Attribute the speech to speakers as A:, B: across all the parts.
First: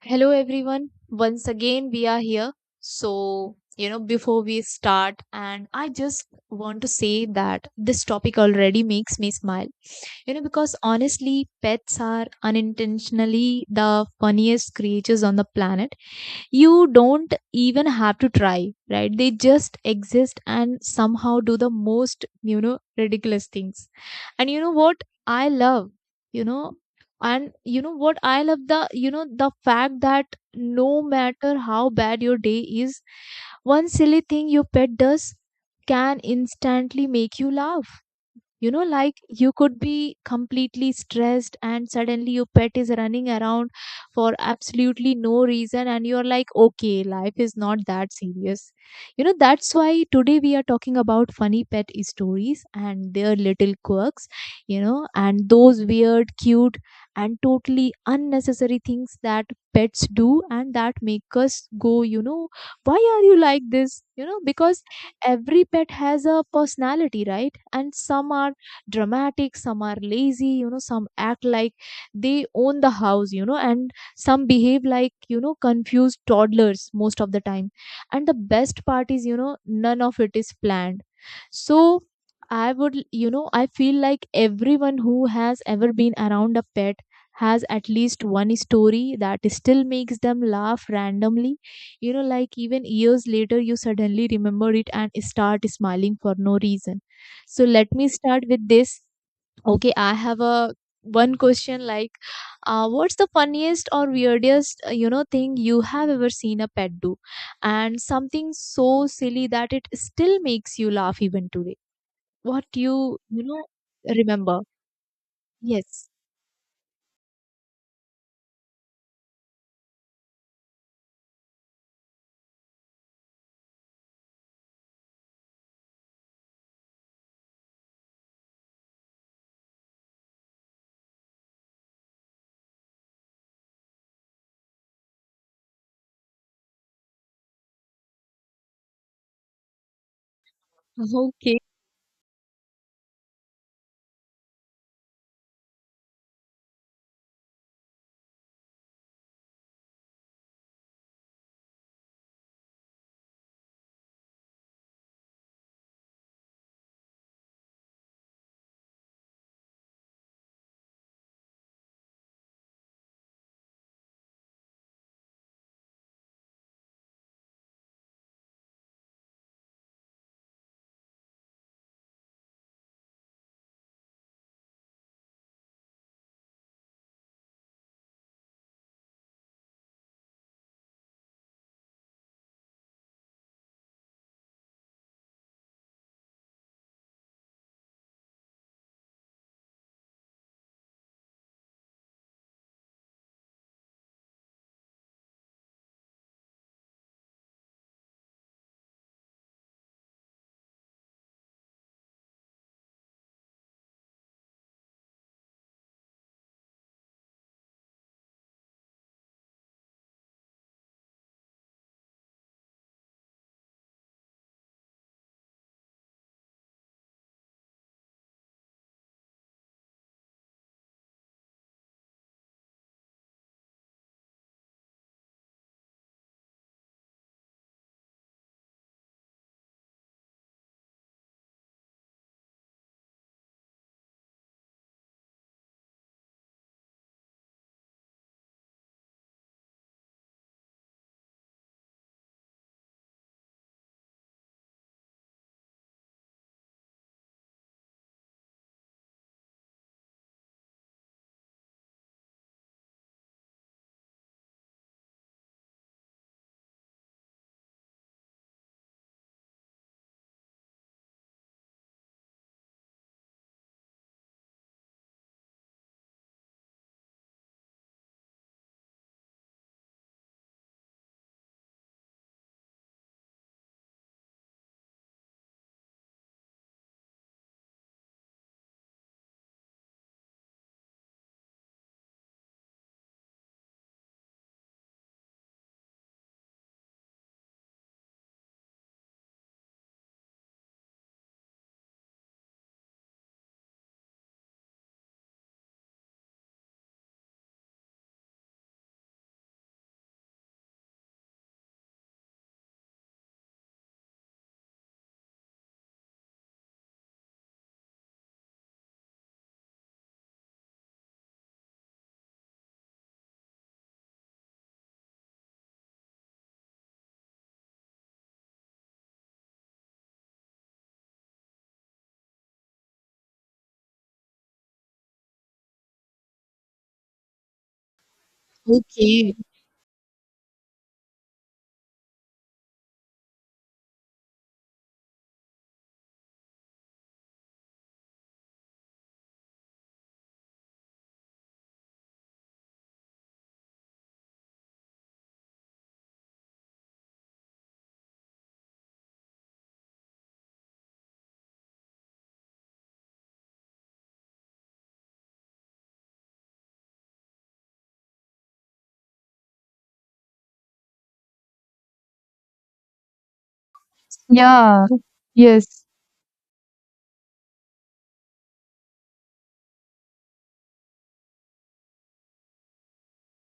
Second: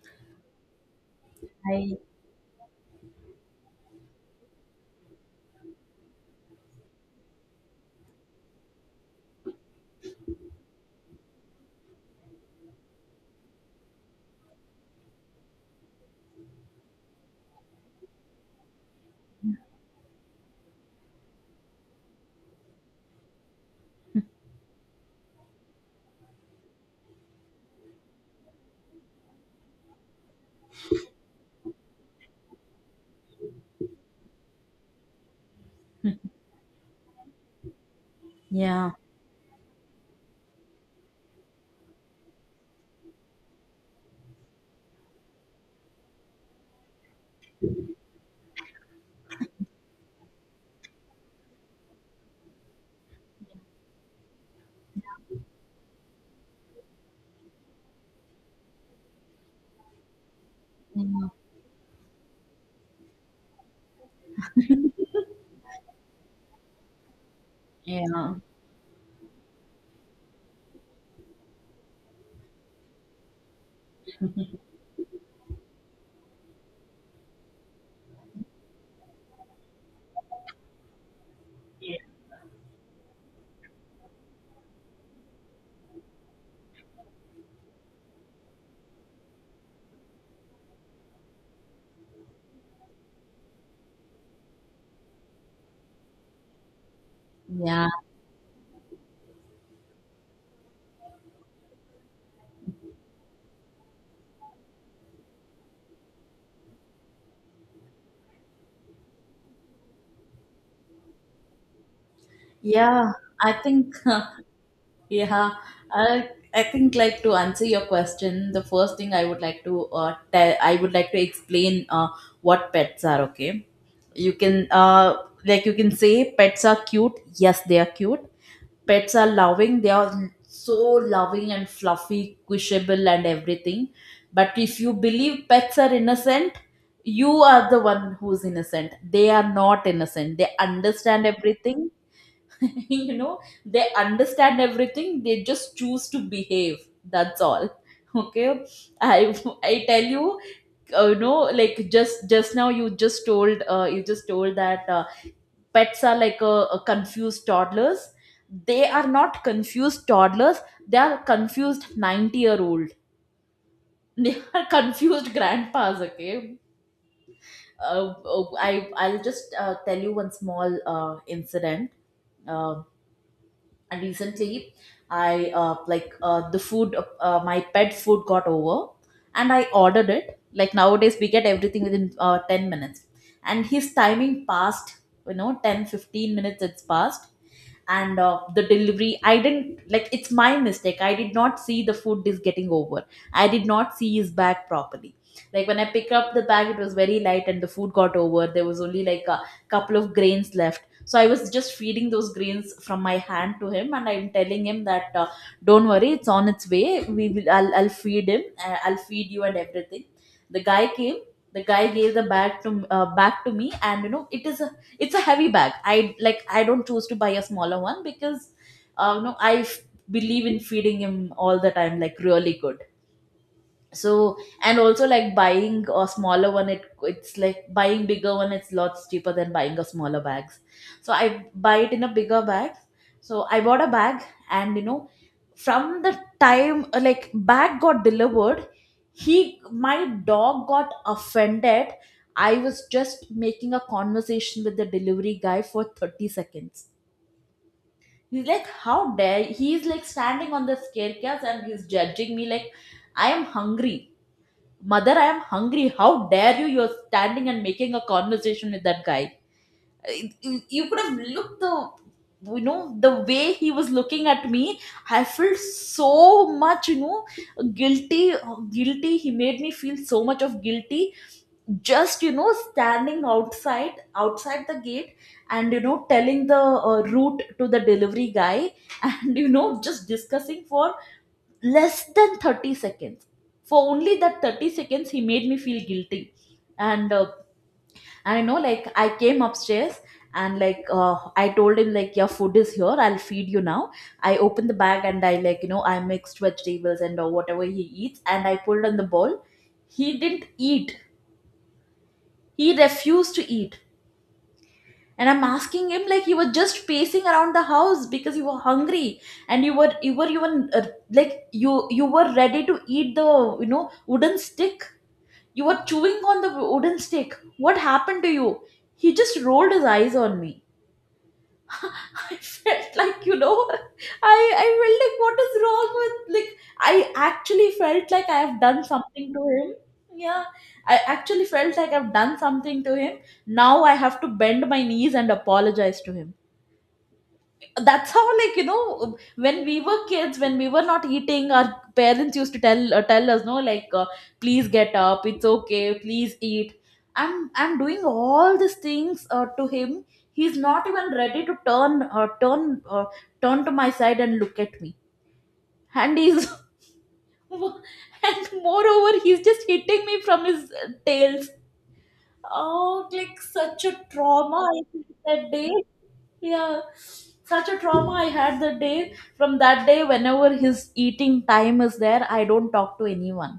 A: Hello everyone. Once again
B: I
A: we are here. So, before we start and I just want to say that this topic already makes me smile. Because honestly, pets are unintentionally the funniest creatures on the planet. You don't even have to try, right? They just exist and somehow do the most, ridiculous things. And you know what I love, you know you know what I love, the you know the fact that no matter how bad your day is, one silly thing your pet does can instantly make you laugh. you know
B: yeah,
A: like you could be completely stressed and suddenly your pet is running around for absolutely no reason, and you're like, okay, life is not that serious. That's why today we are talking about funny pet stories and their little quirks, and those weird, cute, and totally unnecessary things that pets do and that make
B: yeah,
A: us go, why are you like this? Because every pet has a personality, right? And some
B: yeah,
A: are dramatic, some are lazy, some act like they own the house, and some behave like, confused toddlers most of the time. And the best part is, none of it is planned. So I would, I feel like everyone who has ever been around a pet has at least one story that still makes them laugh randomly. Like even years later, you suddenly remember it and start smiling for no reason. So
B: yeah,
A: let me start with this. Okay, I have a one question, like, what's the funniest or weirdest, thing you have ever seen a pet do, and something so silly that it still makes you laugh even today? What
B: yeah.
A: you
B: I
A: know
B: think
A: remember?
B: yeah,
A: Yes.
B: I think, like, to answer your question, the first thing I would like to tell, I would like to explain what pets are. Okay, you can like, you can say pets are cute. Yes, they are cute, pets are loving, they are so loving and fluffy, quishable and everything, but if you believe pets are innocent, you are the one who's innocent. They are not innocent, they understand
A: Okay.
B: everything. You know, they understand everything, they just choose to behave, that's all. Okay, i I tell you. You know, like, just now you just told that pets are like a confused toddlers. They are not confused toddlers, they are confused 90-year old. They are confused grandpas. Okay, I'll just tell you one small incident. Uh, and recently I like the food my pet food got over, and I ordered it. Like, nowadays we get everything within 10 minutes, and his timing passed, you know, 10, 15 minutes it's passed. And the delivery, I didn't like, it's my mistake, I did not see the food is getting over, I did not see his bag properly. Like, when I pick up the bag, it was very light and the food got over. There was only like a couple of grains left. So I was just feeding those grains from my hand to him, and I'm telling him that don't worry, it's on its way. We will. I'll feed him. I'll feed you and everything. The guy came. The guy gave the bag to back to me, and, you know, it is a it's a heavy bag. I Like, I don't choose to buy a smaller one, because you know, believe in feeding him all the time, like, really good. So, and also, like, buying a smaller one, it's like buying bigger one, it's lots cheaper than buying a smaller bags. So I buy it in a bigger bag, so I bought a bag. And you know, from the time like bag got delivered, he my dog got offended. I was just making a conversation with the delivery guy for 30 seconds. He's like, how dare. He's like standing on the staircase and he's judging me, like, I am hungry. Mother, I am hungry. How dare you? You're standing and making a conversation with that guy. You could have looked the, you know, the way he was looking at me, I felt so much, you know, guilty. Guilty, he made me feel so much of guilty, just, you know, standing outside the gate, and, you know, telling the route to the delivery guy, and, you know, just discussing for less than 30 seconds. For only that 30 seconds he made me feel guilty. And I know, like, I came upstairs, and I told him, like, your food is here, I'll feed you now. I opened the bag and I like, you know, I mixed vegetables and whatever he eats and I pulled on the bowl. He didn't eat, he refused to eat. And I'm asking him, like, he was just pacing around the house because you were hungry, and you were even like, you were ready to eat the, you know, wooden stick. You were chewing on the wooden stick. What happened to you? He just rolled his eyes on me. I felt like, you know, I felt like, what is wrong with, like, I actually felt like I have done something
A: Okay.
B: to him. Yeah, I actually felt like I've done something to him. Now I have to bend my knees and apologize to him. That's how, like, you know, when we were kids, when we were not eating, our parents used to tell tell us, no, like, please get up, it's okay, please eat. I'm doing all these things to him. He's not even ready to turn turn to my side and look at me. And he's and moreover he's just hitting me from his tails. Oh, like, such a trauma I
A: Yeah.
B: felt that day.
A: Yes.
B: Yeah, such a trauma I had that day. From that day, whenever his eating time is there, I don't talk to anyone,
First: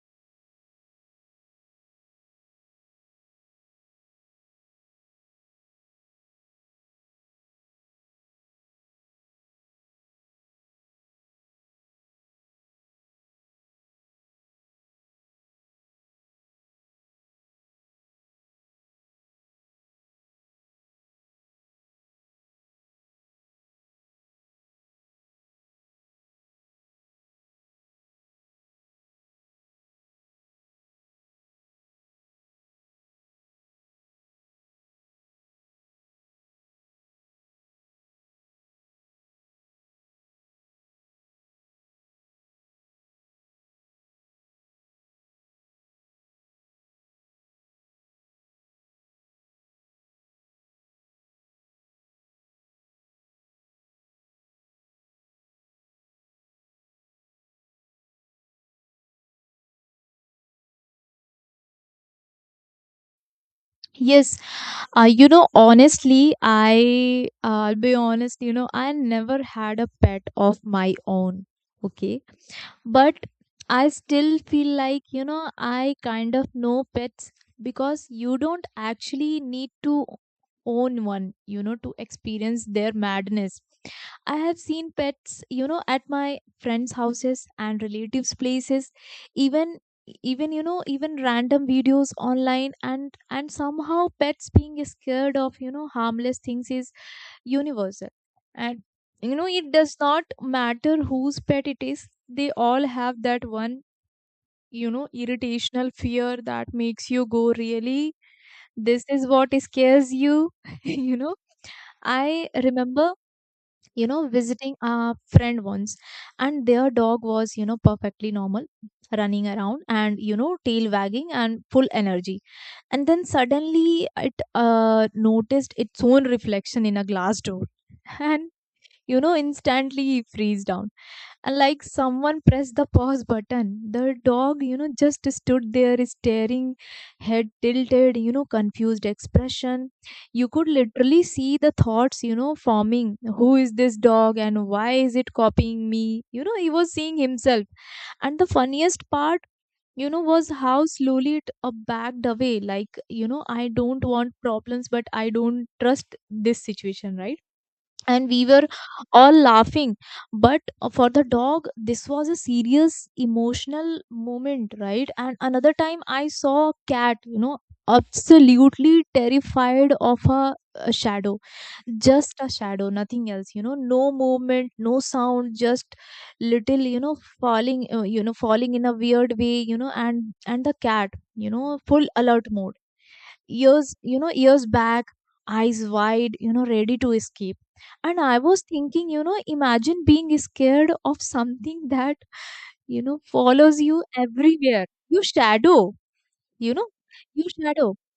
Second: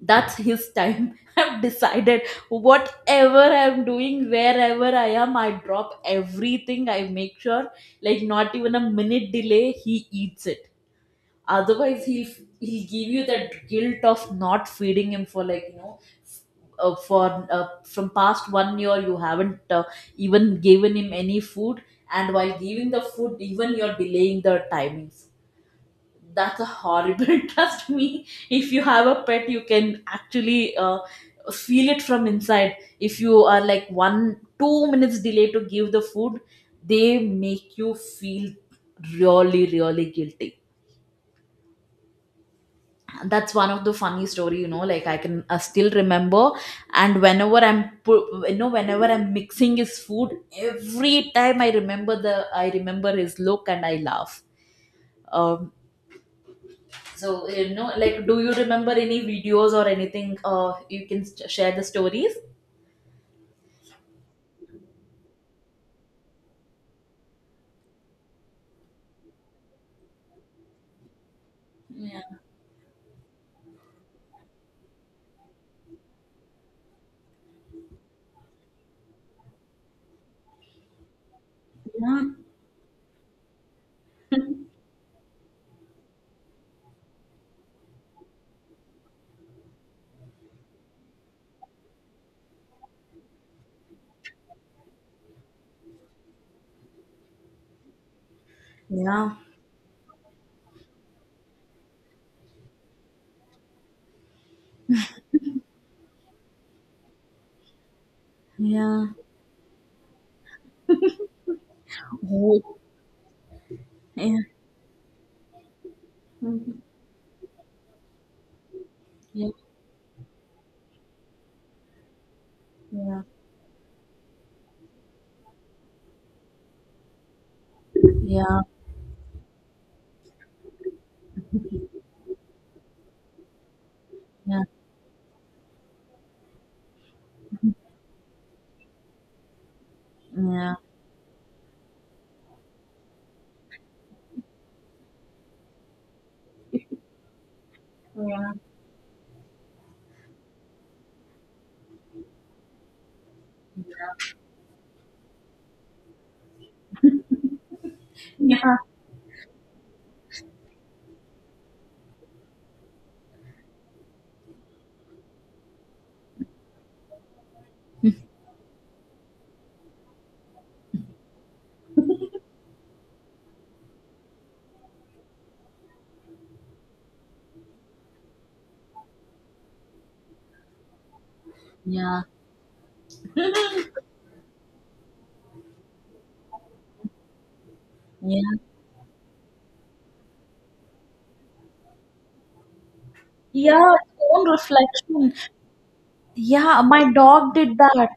B: that's his time. I've decided, whatever I'm doing, wherever I am, I drop everything, I make sure, like, not even a minute delay, he eats it. Otherwise he'll give you that guilt of not feeding him for, like, you know, f- for from past one year you haven't, even given him any food. And while giving the food, even you're delaying the timings. That's a horrible. Trust me, if you have a pet, you can actually feel it from inside. If you are, like, 1, 2 minutes delay to give the food, they make you feel really really guilty. That's one of the funny story, you know, like, I can still remember. And whenever you know, whenever I'm mixing his food, every time I remember the I remember his look and I laugh. um so, you know, like, do you remember any videos or anything? Uh, you can share the stories.
A: Yes, honestly, I'll be honest, I never had a pet of my own.
B: Yeah.
A: Okay. But I still feel like, I kind of know pets, because you don't actually need to own one, to
B: yeah
A: experience their madness. I have seen pets, at my friends' houses and relatives' places, even even you know even random videos online. And somehow pets being scared of, harmless things is universal. And,
B: yeah
A: it does not matter whose pet it is, they all have that one, irritational fear that makes you go, really, this
B: yeah
A: is what scares you? you know I
B: Oh,
A: remember,
B: yeah
A: visiting a friend once, and
B: Mhm.
A: their dog was, perfectly normal, running
B: yeah
A: around and, tail wagging and full energy. And
B: yeah
A: then suddenly it, noticed its own reflection in a glass door, and,
B: yeah
A: instantly freeze down. And like someone pressed the pause button, the
B: yeah
A: dog, just stood there staring, head tilted, confused expression. You could
B: yeah
A: literally see the thoughts, forming. Who is this dog and why is it copying me? He was seeing himself. And the funniest part, was how slowly it, backed away. Like, I don't want problems, but I don't trust this situation, right? And we were
B: Yeah.
A: all laughing, but, for the dog this was a serious emotional moment, right? And another time I saw a cat, absolutely terrified of a shadow. Just a shadow, nothing else, no movement, no sound, just little, falling, falling in a weird way, and, the cat, full
B: Yeah.
A: alert mode, years, years back, eyes wide, ready to escape. And I
B: yeah
A: was thinking, imagine being scared of something that, follows
B: Yeah,
A: you
B: its own
A: everywhere. You
B: reflection.
A: shadow. you
B: Yeah,
A: know
B: my
A: you
B: dog did
A: shadow.
B: that.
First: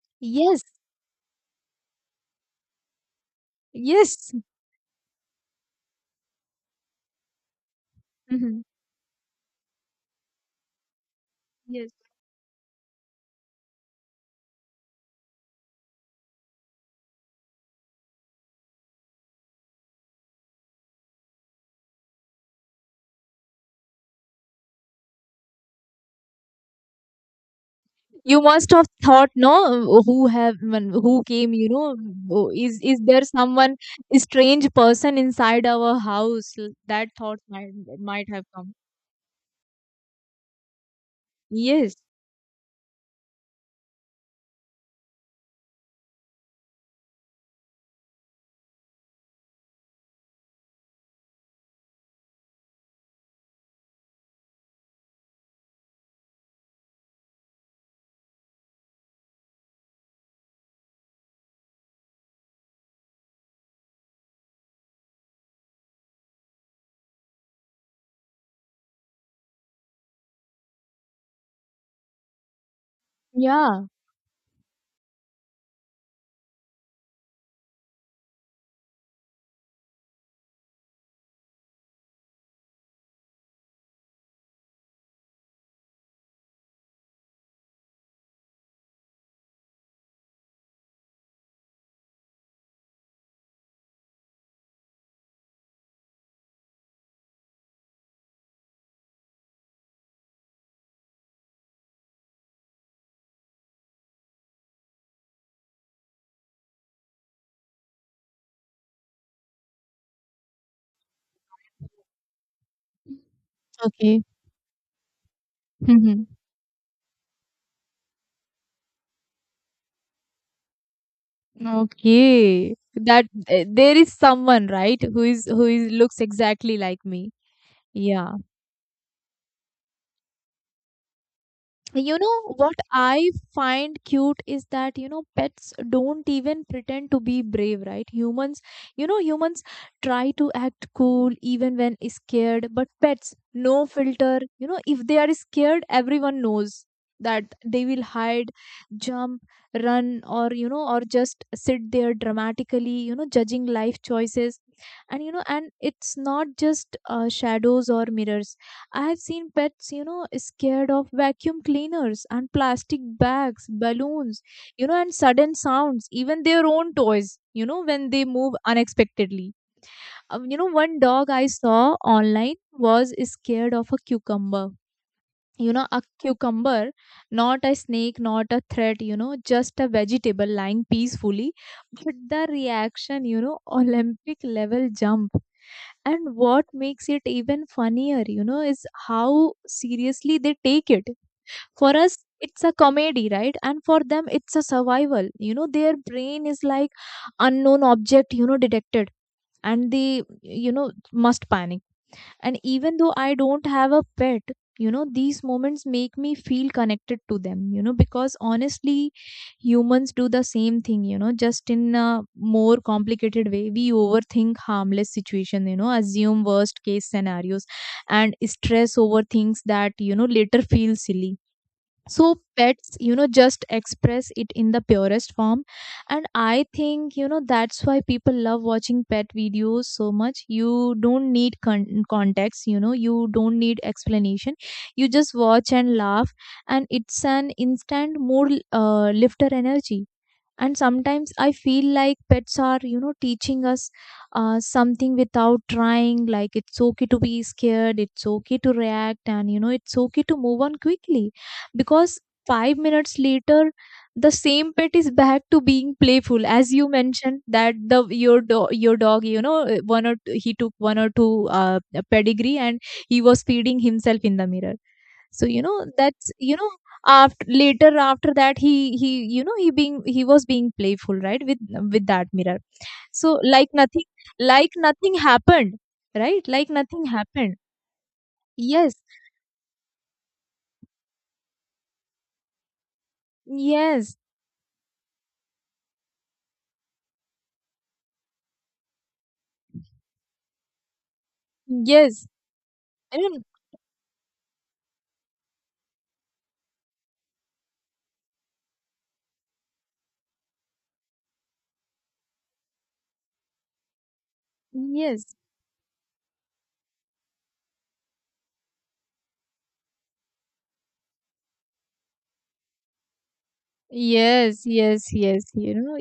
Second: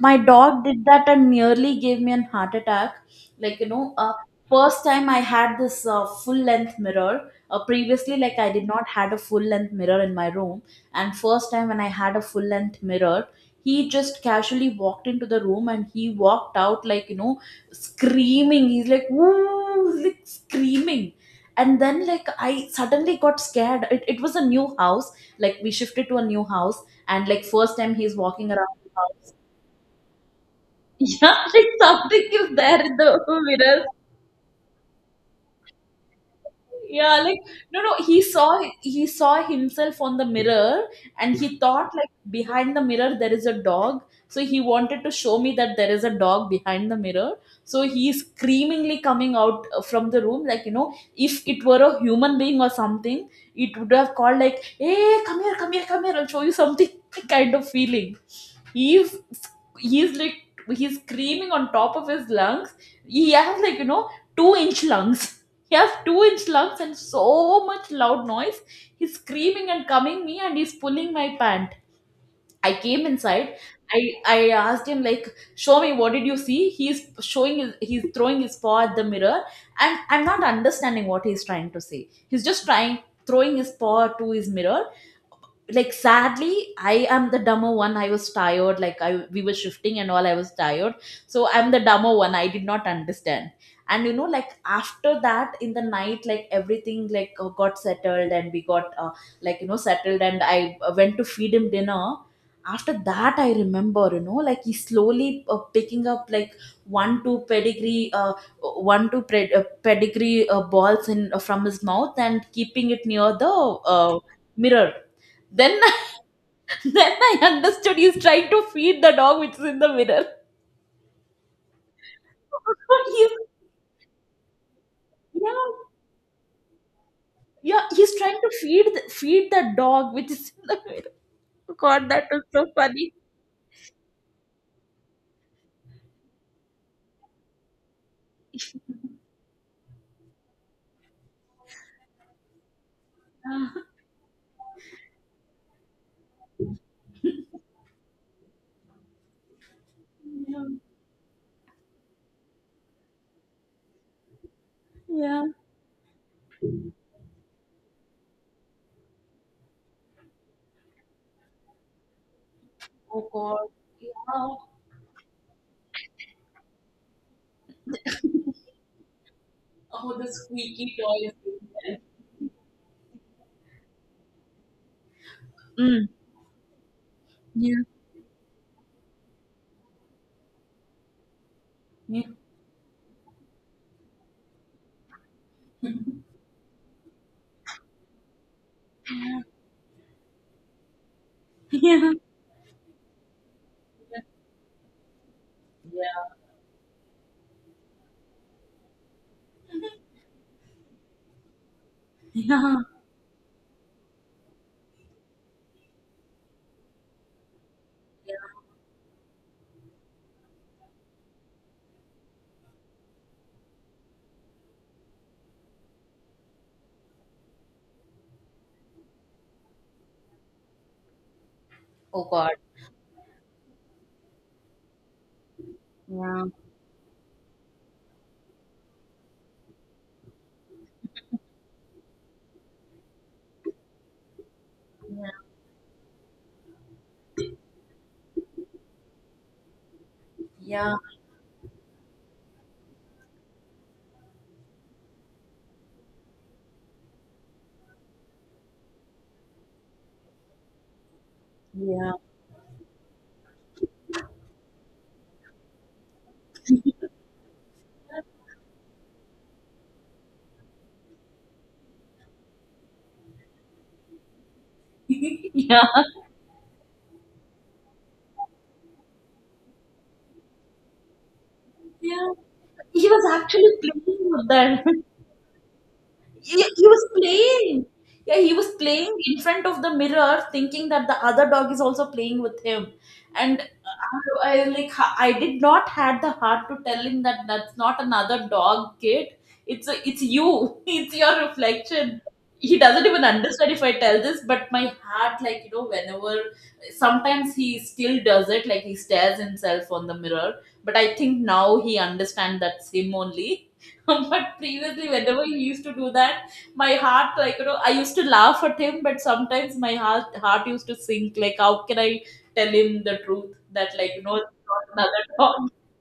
B: My
A: Yes.
B: dog did that and nearly gave me a heart attack. Like, you know,
A: Yes.
B: first time I had this full length mirror. Previously, like, I
A: Mhm.
B: did not had a full length mirror in my room. And first time when I
A: Yes.
B: had a full length mirror, he just casually walked into the room and he walked out, like, you know, screaming. He's like, woo, like screaming. And then, like, I suddenly got scared. It was a new house. Like, we shifted to a new house and, like, first time he's
A: You
B: walking around
A: must have
B: the
A: thought,
B: house.
A: no, who have, who
B: Yeah,
A: came,
B: like something is
A: is
B: there in
A: is there
B: the
A: someone,
B: mirror.
A: a strange person inside our house? That
B: Yeah, like,
A: thought might
B: no, he
A: might have
B: saw,
A: come.
B: he saw himself on the mirror, and he thought
A: Yes.
B: like behind the mirror there is a dog. So he wanted to show me that there is a dog behind the mirror. So he is screamingly coming out from the room. Like, you know, if it were a human being or something, it would have called, like, hey, come here, come here, come here, I'll show you something, kind of feeling. he's he's like he's screaming on top of his lungs. He has, like, you know, two-inch lungs. He has two-inch lumps and so much loud noise. He's screaming and coming me and he's pulling my pant. I came inside.
A: Yeah.
B: I asked him, like, show me, what did you see? He's showing his, he's throwing his paw at the mirror, and I'm not understanding what he's trying to say. He's just trying Throwing his paw to his mirror. Like, sadly, I am the dumber one, I was tired, like I we were shifting and all, I was tired, so I'm the dumber one, I did not understand. And, you know, like, after that in the night, like, everything, got settled, and we got like, you know, settled, and i went to feed him dinner. After that, I remember, you know, like, he slowly picking up, like, one two pedigree pedigree balls in from his mouth and keeping it near the uh,
A: Okay.
B: mirror. Then then I understood, he's trying to feed the dog which is in the mirror.
A: Okay. That,
B: He's-
A: eh, there is someone, right, who is, who
B: yeah,
A: is looks exactly like me.
B: yeah, he's
A: Yeah.
B: trying to feed feed the dog which is in the mirror. God, that was so
A: What
B: funny.
A: I find cute is that, pets don't even pretend to be brave, right? Humans, humans try to act cool even when scared, but pets,
B: Yeah,
A: no filter. If they are scared, everyone knows that they will hide, jump, run, or,
B: yeah.
A: or just sit there dramatically, judging life choices. And, you know
B: Yeah.
A: and it's not just, shadows or mirrors. I have seen pets, scared of vacuum cleaners and plastic
B: Oh
A: bags,
B: God.
A: balloons,
B: Yeah.
A: and sudden sounds, even their own toys, when they move unexpectedly.
B: Oh, the squeaky
A: One
B: toy
A: dog
B: is
A: I
B: in
A: saw
B: there.
A: online was scared of a cucumber. A
B: Mm.
A: cucumber, not
B: Yeah.
A: a snake, not a threat, just a vegetable lying peacefully. But
B: Yeah.
A: the reaction, Olympic level jump. And what makes it even funnier, is how seriously they take it. For
B: Yeah.
A: us, it's a comedy, right? And for them, it's a survival. Their
B: Yeah.
A: brain is like, unknown object, detected, and they, must panic. And
B: Yeah.
A: even though I don't have a pet, these moments make me feel connected to them, because honestly, humans do the same thing, just in a more complicated way. We overthink harmless situation, assume worst case scenarios, and stress over things that, later feel silly.
B: Oh
A: So
B: God.
A: pets, just express it in the purest form. And
B: Yeah.
A: I think, that's why people love watching pet videos so much. You don't need context, you don't need explanation. You
B: Yeah.
A: just watch and laugh. And it's an instant mood, lifter energy. And
B: Yeah.
A: sometimes I feel like pets are, teaching us, something without trying. Like, it's okay to be scared, it's okay to react, and, it's okay to move on quickly,
B: Yeah.
A: because 5 minutes later the same pet is back to being playful. As you mentioned that the your dog, one or two, he took one or two, pedigree, and he was feeding himself in the mirror. So,
B: Yeah.
A: that's, after, later after that, he he being, he was being playful, right, with that
B: Yeah.
A: mirror.
B: He was
A: So like
B: actually playing
A: nothing,
B: with
A: like
B: that.
A: nothing happened right
B: he,
A: like
B: he was
A: nothing happened.
B: playing, yeah, he was
A: Yes,
B: playing in front of the mirror thinking that the other dog is also playing with him. And
A: yes
B: I like I did not had the heart to tell him that that's not another dog, kid. It's you. It's your reflection.
A: yes
B: He doesn't
A: I
B: even
A: mean,
B: understand if I tell this, but my heart, like you know, whenever, sometimes he still does it, like he stares himself on the mirror. But I think now he understands that's him only. But previously
A: yes,
B: whenever he used to do that, my heart, like you know, I used to laugh at him. But sometimes my heart used to sink, like how can I tell him the truth, that like you know
A: yes,
B: it's not another dog.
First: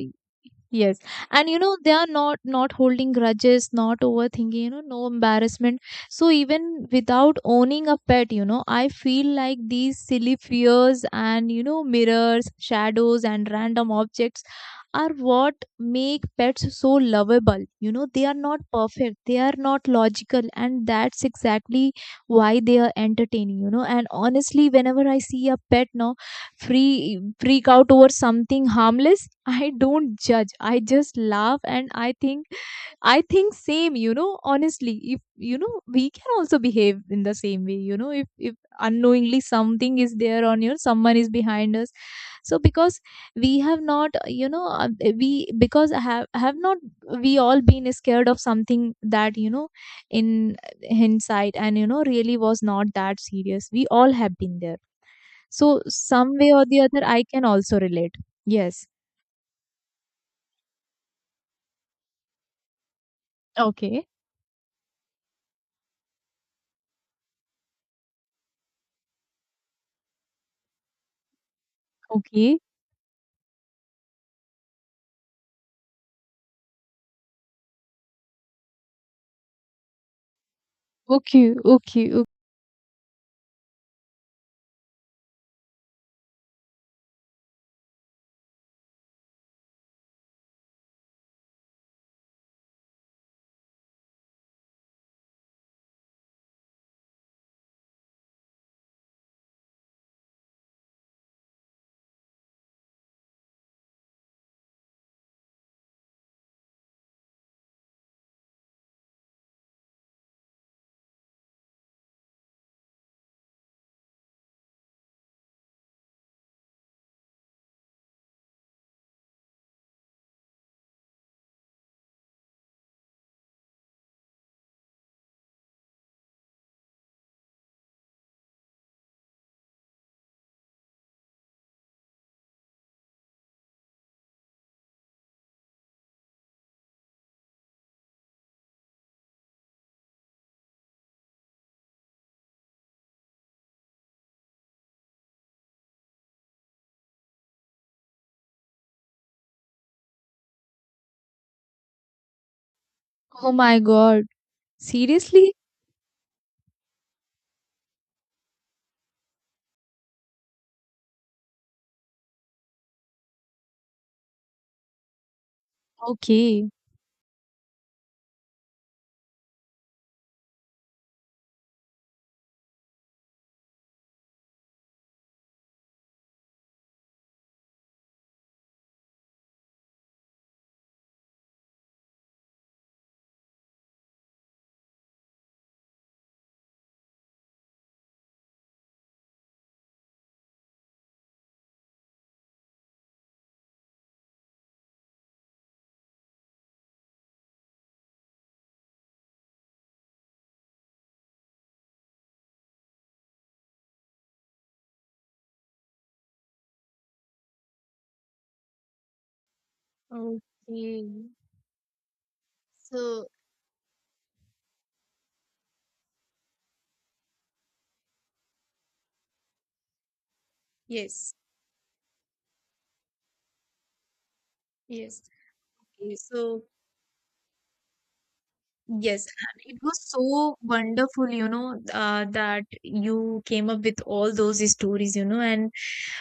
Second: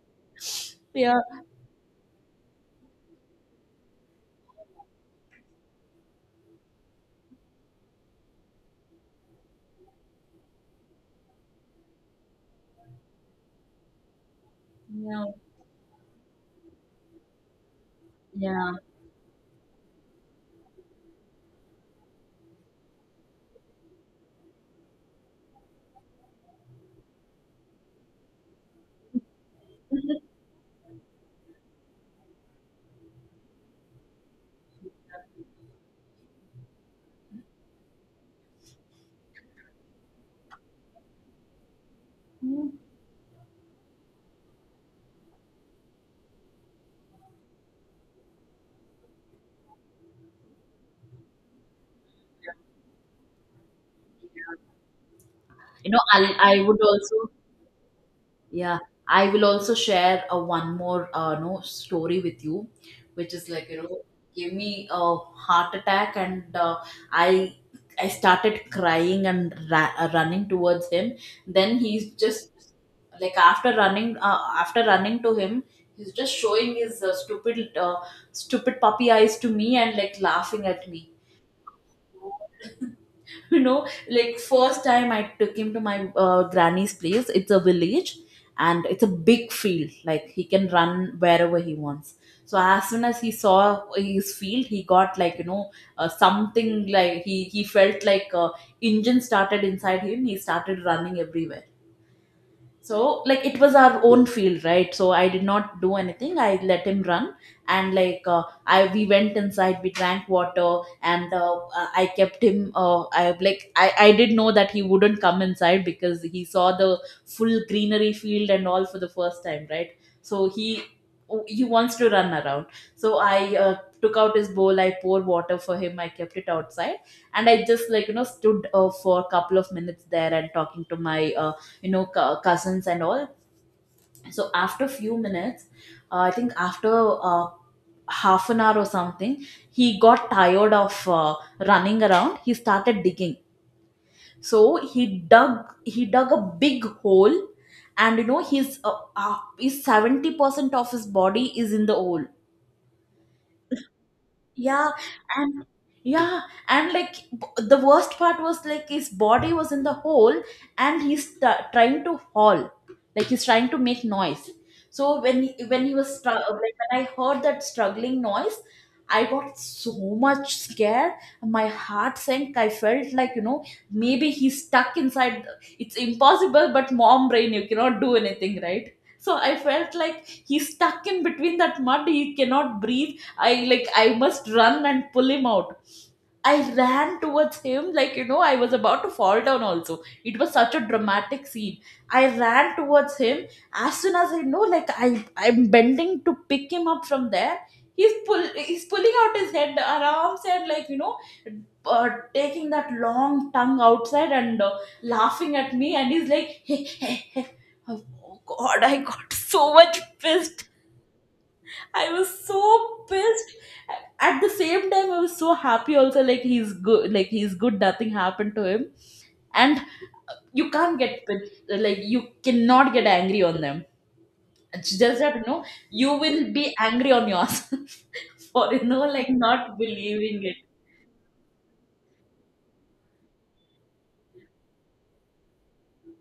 A: Yes.
B: Yeah,
A: And, they are not, holding grudges, not overthinking, no embarrassment. So even without owning a pet, I feel like these silly fears and, mirrors, shadows, and random objects are
B: yeah,
A: what make pets so lovable. They are not
B: yeah.
A: perfect, they are not logical, and that's exactly why they are entertaining. And honestly, whenever I see a pet now, free freak out over something harmless, I don't judge, I just laugh. And I think, same, honestly, if, we can also behave in the same way, if, unknowingly something is there on you, someone is behind us. So, because we have not, we, because have, not, we all been scared of something that, in hindsight, and, really was not that serious. We all have been there. So,
B: You know, i
A: some way
B: i
A: or the
B: would
A: other,
B: also.
A: I can also relate.
B: Yeah,
A: Yes.
B: I will also share a one more no story with you, which is like you know,
A: Okay.
B: gave me a heart attack. And I I started crying and running towards him. Then he's just
A: Okay.
B: like, after running to him, he's just showing his stupid stupid puppy eyes to me and like laughing at me.
A: Okay. Okay.
B: You know, like first time I took him to my granny's place. It's a village, and it's a big field, like he can run wherever he wants. So as soon as he saw his field, he got like you know, something, like he felt like, engine started inside him. He started running everywhere. So, like, it was our own field, right? So, I did not do anything. I let him run, and like, I we went inside, we drank water, and I kept him. I like, I did know that he wouldn't come inside because he saw the full greenery field and all for the first time, right? So he wants to run around. So I took out his bowl, I poured water for him, I kept it outside, and I just like you know stood for a couple of minutes there and talking to my you know cousins and all. So after few minutes, I think after uh, half an hour or something, he got tired of running around. He started digging. So he dug he dug a big hole. And you know his 70% of his body is in the hole.
A: Oh my God.
B: Yeah,
A: Seriously?
B: and yeah, and like the worst part was like his body was in the hole, and he's trying to haul, like he's trying to make noise. So when he was like
A: Okay.
B: when I heard that struggling noise, I got so much scared. My heart sank. I felt like you know maybe he's stuck inside. It's impossible, but mom brain, you cannot do anything, right? So I felt like he's stuck in between that mud. He cannot breathe. I like I must run and pull him out. I ran towards him, like you know I was about to fall down also. It was such a dramatic scene. I ran towards him. As soon as I know, like I'm bending to pick him up from there, he's pulling out his head, arms, and like you know taking that long tongue outside and laughing at me, and he's like oh god, I got so much pissed.
A: Okay.
B: I was so
A: So,
B: pissed. At the same time, I was so happy also. Like he's good. Like he's good. Nothing happened to him. And you can't get
A: yes,
B: pissed. Like you cannot get angry on them. It's just
A: yes.
B: that you know you
A: Okay.
B: will
A: So,
B: be angry on yourself for you know
A: yes,
B: like
A: and
B: not
A: it was
B: believing
A: so
B: it.
A: wonderful, that you came up with all those stories, and,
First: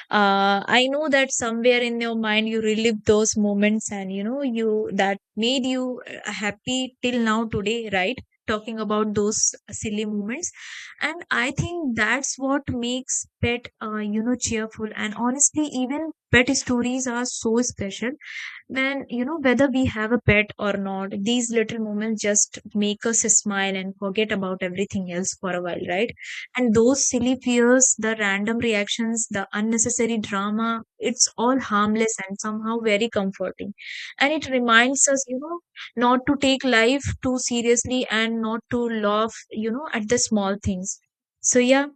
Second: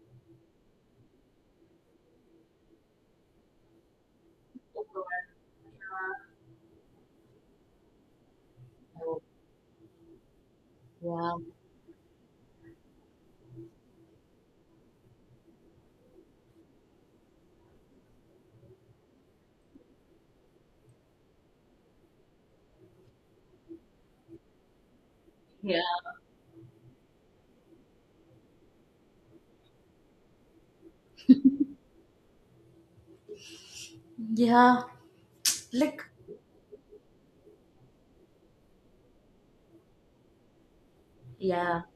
A: I know that somewhere in your mind you relive those moments and, you that made you, happy till now today, right? Talking about those silly moments. And
B: Yeah.
A: I think that's what makes pet, cheerful. And honestly, even pet stories are so special. Man, whether we have a pet or not, these little moments just make us smile and forget about everything else for a
B: Yeah.
A: while, right? And those silly fears, the random reactions, the unnecessary drama, it's all harmless and somehow very comforting. And it
B: Yeah.
A: reminds us,
B: Like
A: not to take life too seriously and not to laugh, at the small things. So,
B: yeah.
A: yeah.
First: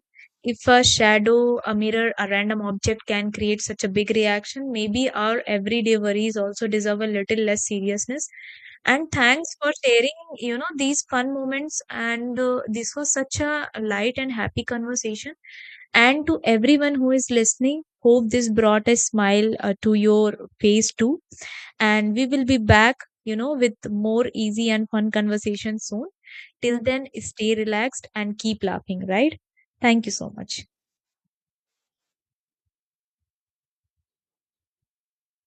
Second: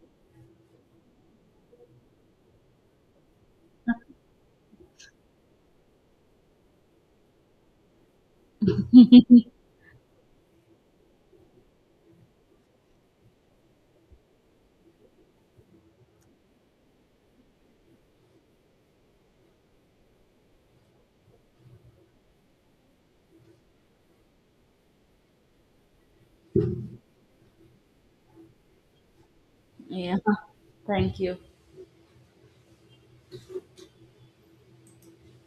A: If a shadow, a mirror, a random object can create such a big reaction, maybe our everyday worries also deserve a little less seriousness. And thanks for sharing, these fun moments. And, this was such a light and happy conversation. And to everyone who is listening, hope this brought a smile, to your face too. And we will be back, with more easy and fun conversations soon. Till then, stay relaxed and keep laughing, right? Thank you
B: Yeah.
A: so much.
B: Thank you.